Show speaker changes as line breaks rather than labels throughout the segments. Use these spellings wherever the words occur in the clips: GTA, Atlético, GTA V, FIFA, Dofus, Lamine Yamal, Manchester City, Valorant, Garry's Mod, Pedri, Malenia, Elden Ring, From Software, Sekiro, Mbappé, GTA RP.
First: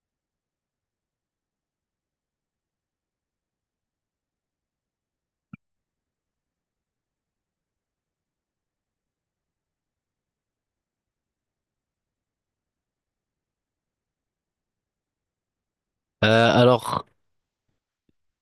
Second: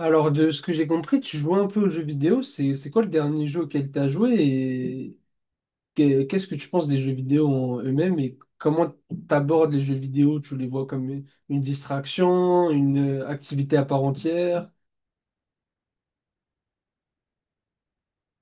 Alors, de ce que j'ai compris, tu joues un peu aux jeux vidéo. C'est quoi le dernier jeu auquel tu as joué et qu'est-ce que tu penses des jeux vidéo en eux-mêmes et comment t'abordes les jeux vidéo? Tu les vois comme une distraction, une activité à part entière?
Alors,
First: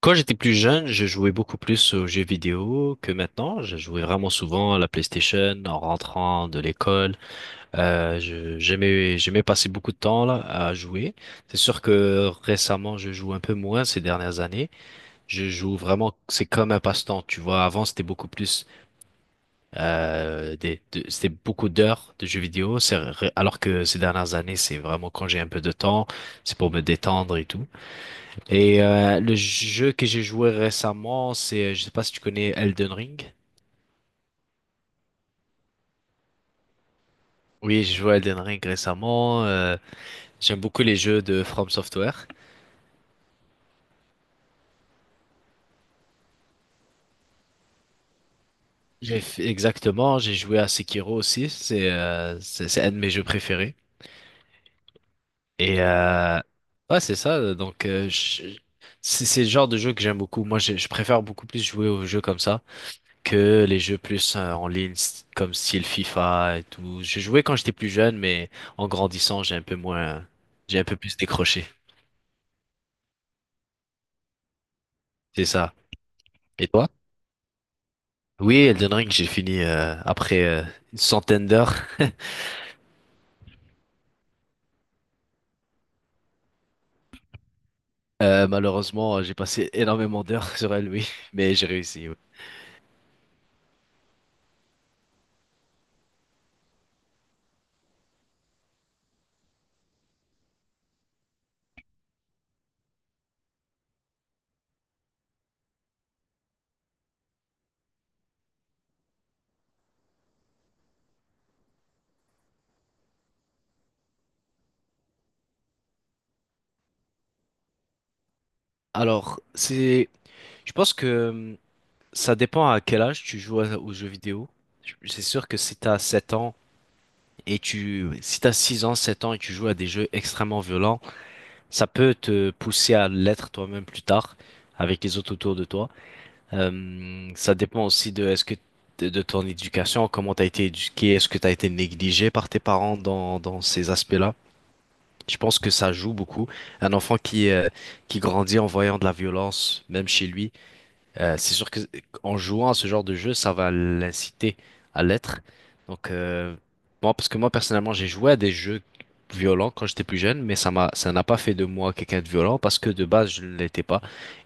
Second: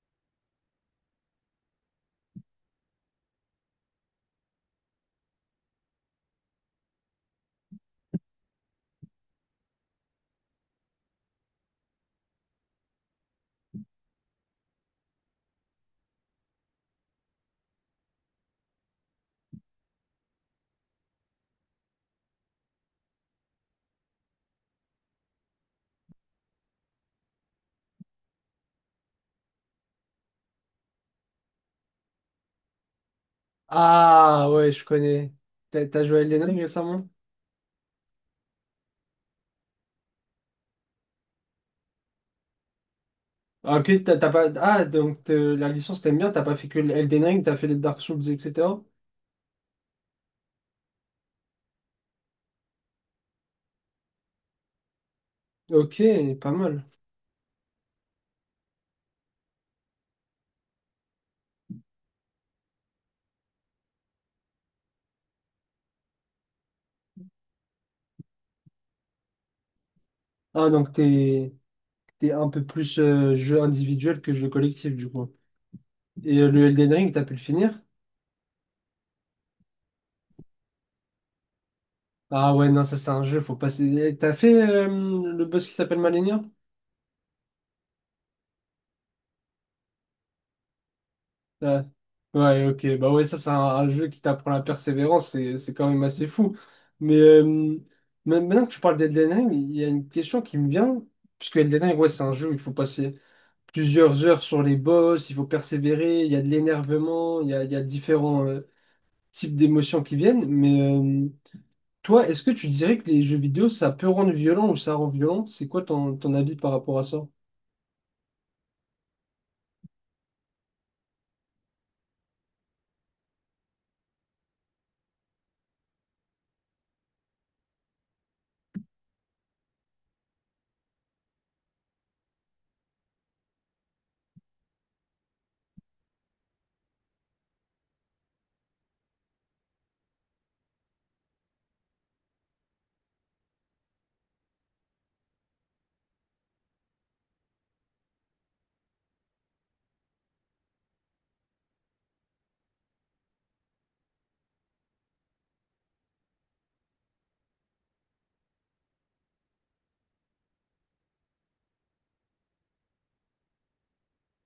quand j'étais plus jeune, je jouais beaucoup plus aux jeux vidéo que maintenant. Je jouais vraiment souvent à la PlayStation en rentrant de l'école. J'aimais passer beaucoup de temps là à jouer. C'est sûr que récemment, je joue un peu moins ces dernières années. Je joue vraiment, c'est comme un passe-temps, tu vois. Avant, c'était beaucoup plus, c'était beaucoup d'heures de jeux vidéo. Alors que ces dernières années, c'est vraiment quand j'ai un peu de temps, c'est pour me détendre et tout. Le jeu que j'ai joué récemment, c'est, je sais pas si tu connais Elden Ring.
Ah ouais, je connais. T'as joué à Elden Ring récemment?
Oui, j'ai joué à Elden Ring récemment. J'aime beaucoup les jeux de From Software.
Ah, ok, t'as pas. Ah, donc la licence t'aimes bien, t'as pas fait que le Elden Ring, t'as fait les Dark Souls, etc.
Exactement, j'ai joué à Sekiro aussi. C'est un de mes jeux préférés. Et
Ok,
euh,
pas mal.
ouais, c'est ça. Donc c'est le genre de jeu que j'aime beaucoup. Moi, je préfère beaucoup plus jouer aux jeux comme ça, que les jeux plus en ligne comme style FIFA et tout. J'ai joué quand j'étais plus jeune, mais en grandissant, j'ai un peu moins,
Ah,
j'ai un
donc
peu plus
t'es,
décroché.
t'es un peu plus jeu individuel que jeu collectif, du coup.
C'est ça.
Et le
Et toi?
Elden Ring, t'as pu le finir?
Oui, Elden Ring, j'ai fini après une centaine d'heures.
Ah ouais, non, ça c'est un jeu, faut passer. T'as fait euh, le boss qui s'appelle Malenia?
Malheureusement, j'ai passé énormément d'heures sur elle, oui, mais j'ai
Ouais.
réussi. Oui.
Ouais, ok, bah ouais, ça c'est un jeu qui t'apprend la persévérance, c'est quand même assez fou. Mais maintenant que tu parles d'Elden Ring, il y a une question qui me vient, puisque Elden Ring, ouais, c'est un jeu où il faut passer plusieurs heures sur les boss, il faut persévérer, il y a de l'énervement, il y a différents types d'émotions qui viennent, mais toi, est-ce que tu dirais que les jeux vidéo, ça peut rendre violent ou ça rend violent? C'est quoi ton avis par rapport à ça?
Alors, c'est, je pense que ça dépend à quel âge tu joues aux jeux vidéo. C'est sûr que si t'as 7 ans si t'as 6 ans, 7 ans et tu joues à des jeux extrêmement violents. Ça peut te pousser à l'être toi-même plus tard avec les autres autour de toi. Ça dépend aussi de est-ce que de ton éducation, comment tu as été éduqué, est-ce que tu as été négligé par tes parents dans ces aspects-là. Je pense que ça joue beaucoup. Un enfant qui grandit en voyant de la violence, même chez lui, c'est sûr que en jouant à ce genre de jeu, ça va l'inciter à l'être. Donc, moi, parce que moi personnellement, j'ai joué à des jeux violents quand j'étais plus jeune, mais ça n'a pas fait de moi quelqu'un de violent parce que de base, je ne l'étais pas.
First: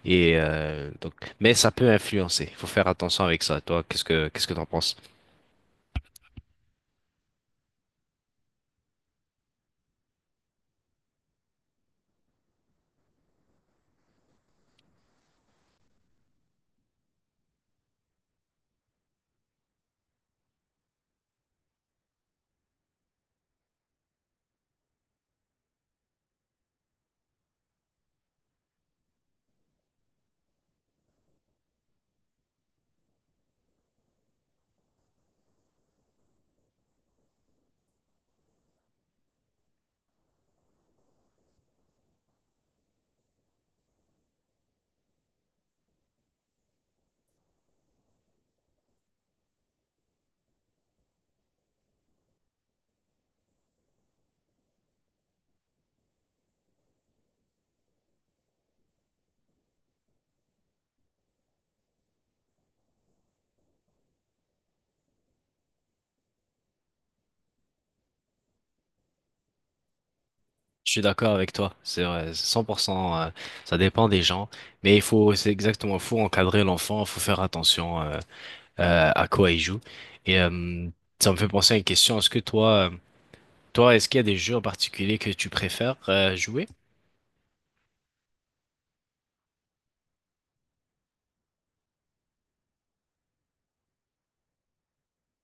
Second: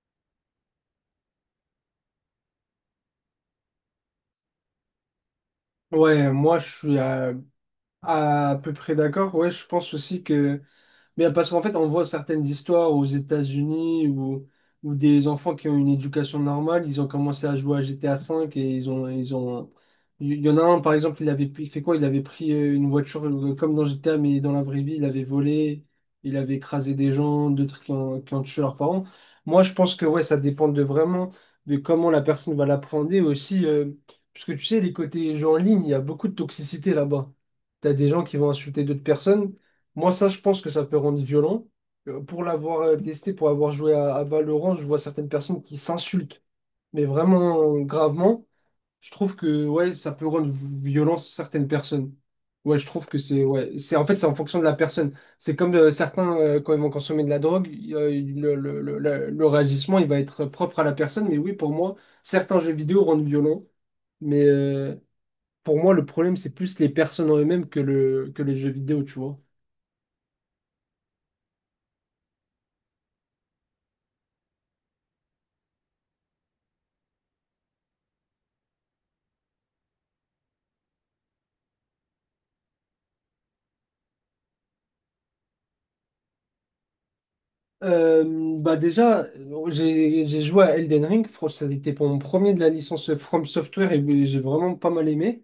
Donc, mais ça peut influencer. Il faut faire attention avec ça. Toi, qu'est-ce que t'en penses?
Ouais, moi je suis à peu près d'accord. Ouais, je pense aussi que mais parce qu'en fait, on voit certaines histoires aux États-Unis où des enfants qui ont une éducation normale, ils ont commencé à jouer à GTA V et ils ont. Il y en a un, par exemple, il fait quoi? Il avait pris une voiture comme dans GTA, mais dans la vraie vie, il avait volé, il avait écrasé des gens, d'autres qui ont tué leurs parents. Moi, je pense que ouais, ça dépend de vraiment de comment la personne va l'appréhender aussi. Parce que tu sais, les côtés jeux en ligne, il y a beaucoup de toxicité là-bas. T'as des gens qui vont insulter d'autres personnes. Moi, ça, je pense que ça peut rendre violent. Pour l'avoir testé, pour avoir joué à Valorant, je vois certaines personnes qui s'insultent, mais vraiment gravement. Je trouve que ouais, ça peut rendre violent certaines personnes. Ouais, je trouve que c'est ouais, c'est en fait c'est en fonction de la personne. C'est comme certains quand ils vont consommer de la drogue, le réagissement il va être propre à la personne. Mais oui, pour moi, certains jeux vidéo rendent violent, mais pour moi le problème c'est plus les personnes en eux-mêmes que le que les jeux vidéo, tu vois.
Je suis d'accord avec toi. C'est vrai, c'est 100%. Ça dépend des gens, mais il faut, c'est exactement, faut encadrer l'enfant, faut faire attention. À quoi ils jouent. Et euh, Ça me fait penser à une question. Est-ce que toi, toi, est-ce qu'il y a des jeux en particulier que tu préfères jouer?
Bah déjà, j'ai joué à Elden Ring. Franchement, ça a été pour mon premier de la licence From Software et j'ai vraiment pas mal aimé.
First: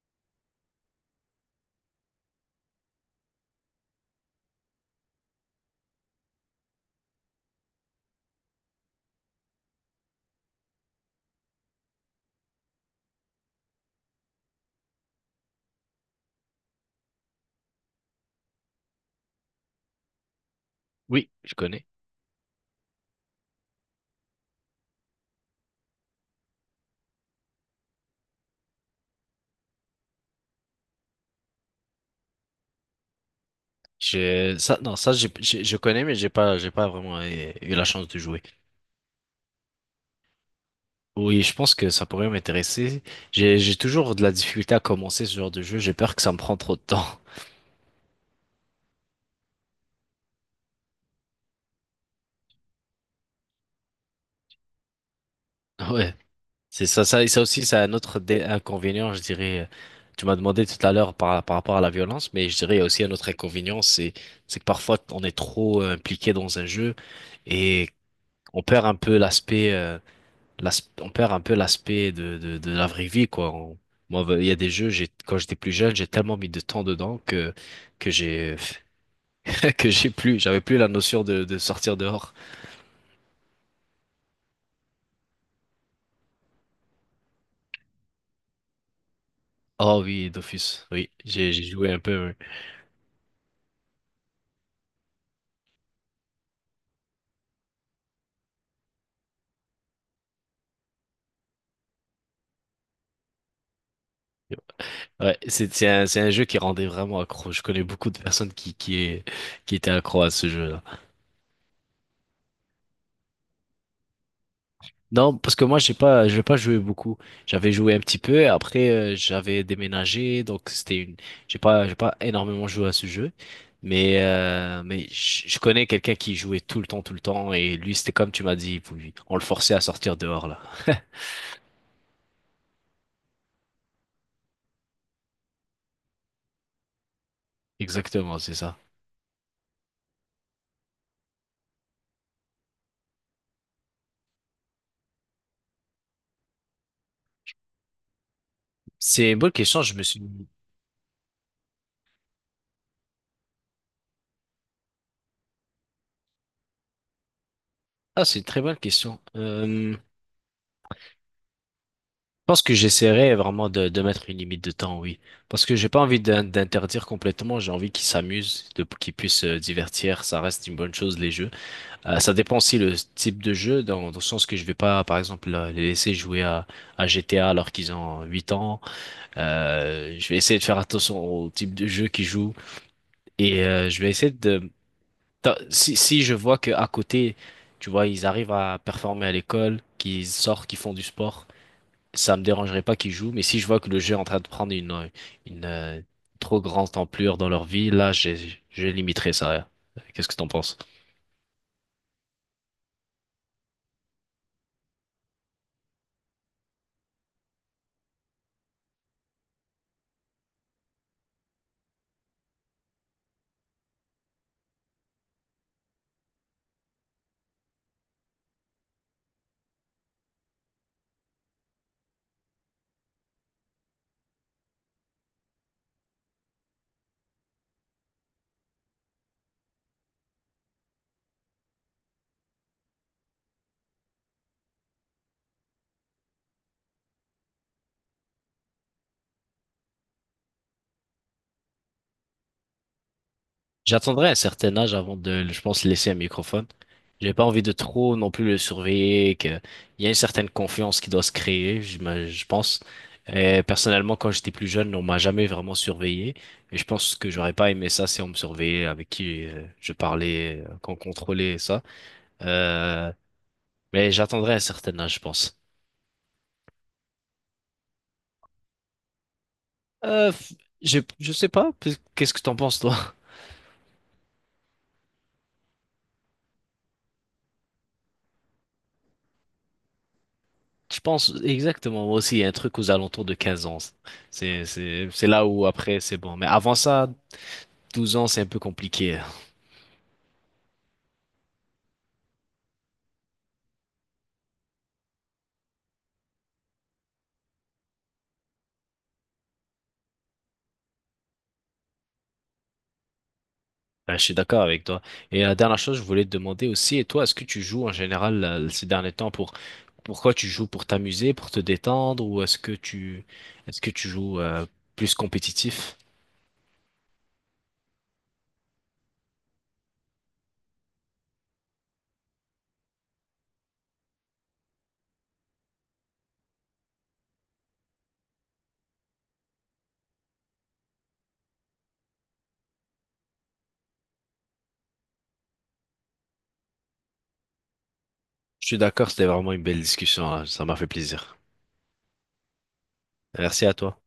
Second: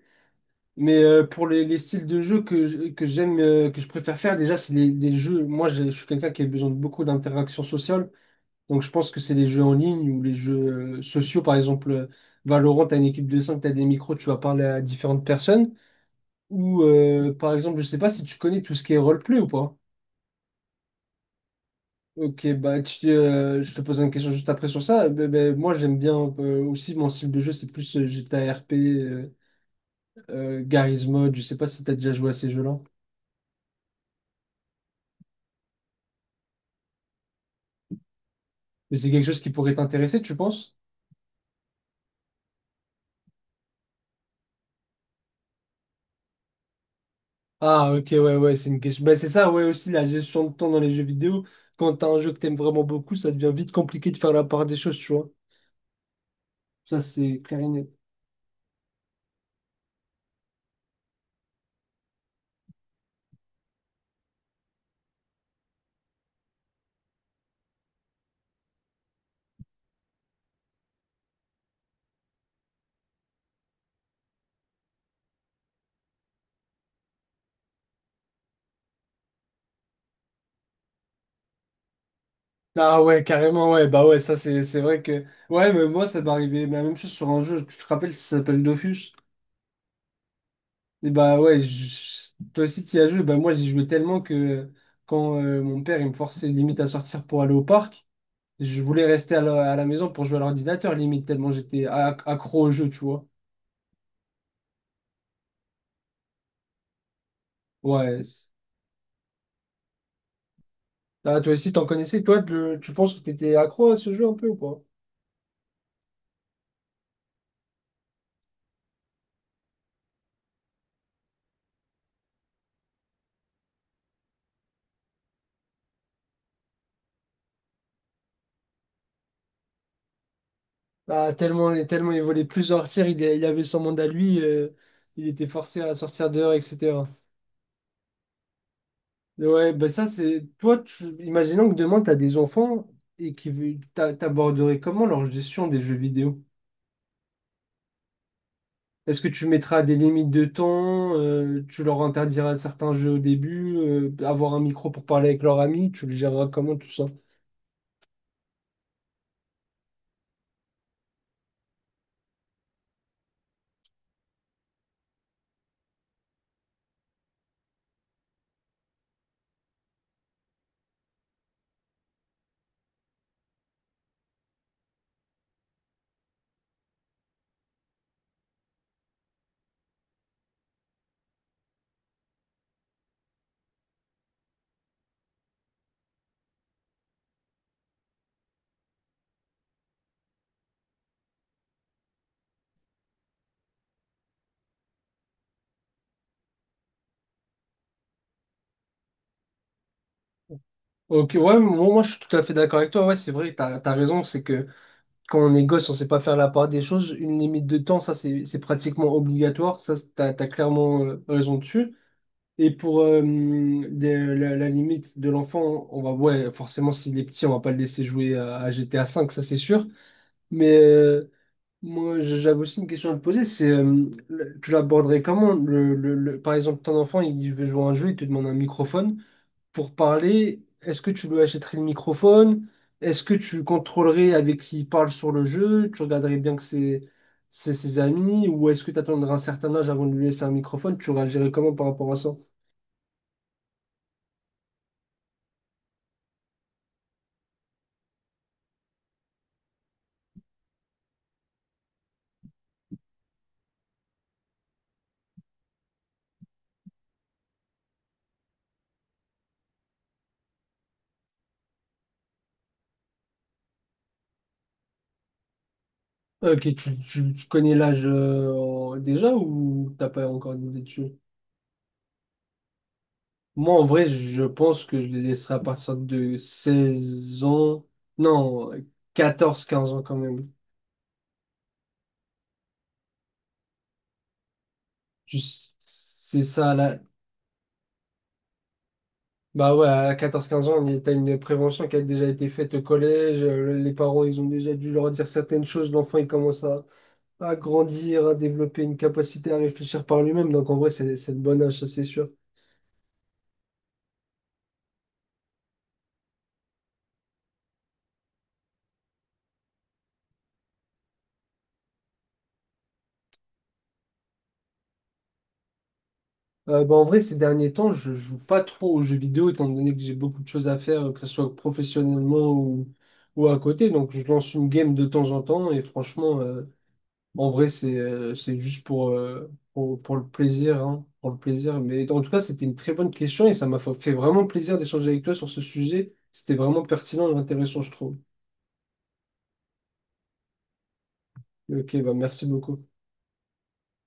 Mais pour les styles de jeu que j'aime, que je préfère faire, déjà, c'est les jeux. Moi, je suis quelqu'un qui a besoin de beaucoup d'interactions sociales. Donc, je pense que c'est les jeux en ligne ou les jeux sociaux. Par exemple, Valorant, t'as une équipe de cinq, t'as des micros, tu vas parler à différentes personnes. Ou, par exemple, je sais pas si tu connais tout ce qui est roleplay ou pas.
Oui, je connais.
Ok, bah je te pose une question juste après sur ça. Ben, ben, moi, j'aime bien aussi mon style de jeu, c'est plus GTA RP, Garry's Mod. Je sais pas si tu as déjà joué à ces jeux-là,
Non, je connais, mais j'ai pas vraiment eu la chance de jouer.
mais c'est quelque chose qui pourrait t'intéresser, tu penses?
Oui, je pense que ça pourrait m'intéresser. J'ai toujours de la difficulté à commencer ce genre de jeu. J'ai peur que ça me prend trop de temps.
Ah, ok, ouais, ouais, c'est une question. Bah, c'est ça, ouais, aussi la gestion de temps dans les jeux vidéo. Quand t'as un jeu que t'aimes vraiment beaucoup, ça devient vite compliqué de faire la part des choses, tu vois.
Ouais. C'est
Ça,
ça, ça
c'est
aussi, c'est
clarinette.
un autre inconvénient, je dirais. Tu m'as demandé tout à l'heure par rapport à la violence, mais je dirais il y a aussi un autre inconvénient, c'est que parfois on est trop impliqué dans un jeu et on perd un peu l'aspect, on perd un peu l'aspect de la vraie vie, quoi. Moi, il y a des jeux, quand j'étais plus jeune, j'ai tellement mis de temps dedans que j'ai j'avais plus la notion de sortir dehors.
Ah ouais, carrément, ouais. Bah ouais, ça, c'est vrai que. Ouais, mais moi, ça m'est arrivé la même chose sur un jeu. Tu te rappelles, ça s'appelle Dofus?
Oh oui, Dofus, oui,
Et bah
j'ai
ouais,
j'ai joué un peu. Oui.
toi aussi tu y as joué. Bah moi j'y jouais tellement que quand mon père il me forçait limite à sortir pour aller au parc. Je voulais rester à la maison pour jouer à l'ordinateur, limite, tellement j'étais accro au jeu, tu vois.
Ouais, c'est un jeu qui rendait vraiment accro. Je connais beaucoup de
Ouais.
personnes qui étaient accro à ce jeu-là.
Ah, toi aussi, t'en connaissais, toi, tu penses que t'étais accro à ce jeu un peu ou pas?
Non, parce que moi, j'ai pas joué beaucoup. J'avais joué un petit peu, après, j'avais déménagé, donc c'était une, j'ai pas énormément joué à ce jeu. Mais je connais quelqu'un qui jouait tout le temps, et lui, c'était comme tu m'as dit, il on le forçait à sortir dehors, là.
Ah, tellement, tellement il voulait plus sortir, il avait son monde à lui, il était forcé à sortir dehors, etc.
Exactement, c'est ça.
Ouais, ben ça, c'est. Toi, tu. Imaginons que demain, t'as des enfants et qui t'aborderais comment leur gestion des jeux vidéo? Est-ce que
C'est une
tu
bonne
mettras
question, je
des
me suis.
limites de temps? Tu leur interdiras certains jeux au début? Avoir un micro pour parler avec leurs amis? Tu le géreras comment tout ça?
Ah, c'est une très bonne question. Je pense que j'essaierai vraiment de mettre une limite de temps, oui. Parce que j'ai pas envie d'interdire complètement, j'ai envie qu'ils s'amusent, qu'ils puissent se divertir, ça reste une bonne chose, les jeux. Ça dépend aussi le type de jeu, dans le sens que je vais pas, par exemple, les laisser jouer à GTA alors qu'ils ont 8 ans. Je vais essayer de faire attention au type de jeu qu'ils jouent. Je vais essayer de. Si je vois que à côté, tu vois, ils arrivent à performer à l'école, qu'ils sortent, qu'ils font du sport. Ça me dérangerait pas qu'ils jouent, mais si je vois que le jeu est en train de prendre une trop grande ampleur dans leur vie, là, je limiterai ça, hein. Qu'est-ce que t'en penses?
Ok, ouais, moi je suis tout à fait d'accord avec toi. Ouais, c'est vrai, t'as raison. C'est que quand on est gosse, on sait pas faire la part des choses. Une limite de temps, ça, c'est pratiquement obligatoire. Ça, t'as clairement raison dessus. Et pour la limite de l'enfant, on va, ouais, forcément, s'il est petit, on va pas le laisser jouer à GTA 5, ça, c'est sûr. Mais. Moi, j'avais aussi une question à te poser. C'est tu l'aborderais comment Par exemple, ton enfant, il veut jouer à un jeu, il te demande un microphone pour parler. Est-ce que tu lui achèterais le microphone? Est-ce que tu contrôlerais avec qui il parle sur le jeu? Tu regarderais bien que c'est ses amis? Ou est-ce que tu attendrais un certain âge avant de lui laisser un microphone? Tu réagirais comment par rapport à ça?
J'attendrai un certain âge avant de, je pense, laisser un microphone. J'ai pas envie de trop non plus le surveiller, que il y a une certaine confiance qui doit se créer, je pense. Et personnellement, quand j'étais plus jeune, on m'a jamais vraiment surveillé. Et je pense que j'aurais pas aimé ça si on me surveillait, avec qui je parlais, qu'on contrôlait ça. Euh, mais j'attendrai un certain âge, je pense.
Ok, tu connais l'âge déjà ou t'as pas
Euh,
encore
f-
d'idée dessus?
je sais pas, qu'est-ce que t'en penses toi?
Moi, en vrai, je pense que je les laisserai à partir de 16 ans. Non, 14 15 ans quand même.
Je pense exactement, moi aussi, il y a un truc aux alentours de 15 ans. C'est là où
Juste,
après c'est bon.
c'est
Mais
ça,
avant
là.
ça, 12 ans, c'est un peu compliqué.
Bah ouais, à 14 15 ans, t'as une prévention qui a déjà été faite au collège. Les parents, ils ont déjà dû leur dire certaines choses. L'enfant, il commence à grandir, à développer une capacité à réfléchir par lui-même. Donc, en vrai, c'est le bon âge, ça, c'est sûr.
Ouais, je suis d'accord avec toi. Et la dernière chose, je voulais te demander aussi, et toi, est-ce que tu joues en général ces derniers temps pourquoi tu joues pour t'amuser, pour te détendre, ou est-ce que tu joues plus compétitif?
Bah, en vrai, ces derniers temps, je joue pas trop aux jeux vidéo, étant donné que j'ai beaucoup de choses à faire, que ce soit professionnellement ou à côté. Donc, je lance une game de temps en temps, et franchement, en vrai, c'est juste pour le plaisir, hein, pour le plaisir. Mais en tout cas, c'était une très bonne question et ça m'a fait vraiment plaisir d'échanger avec toi sur ce sujet. C'était vraiment pertinent et intéressant, je trouve.
Je suis d'accord, c'était vraiment une belle discussion, hein. Ça m'a fait plaisir.
Ok, bah merci beaucoup.
Merci à toi.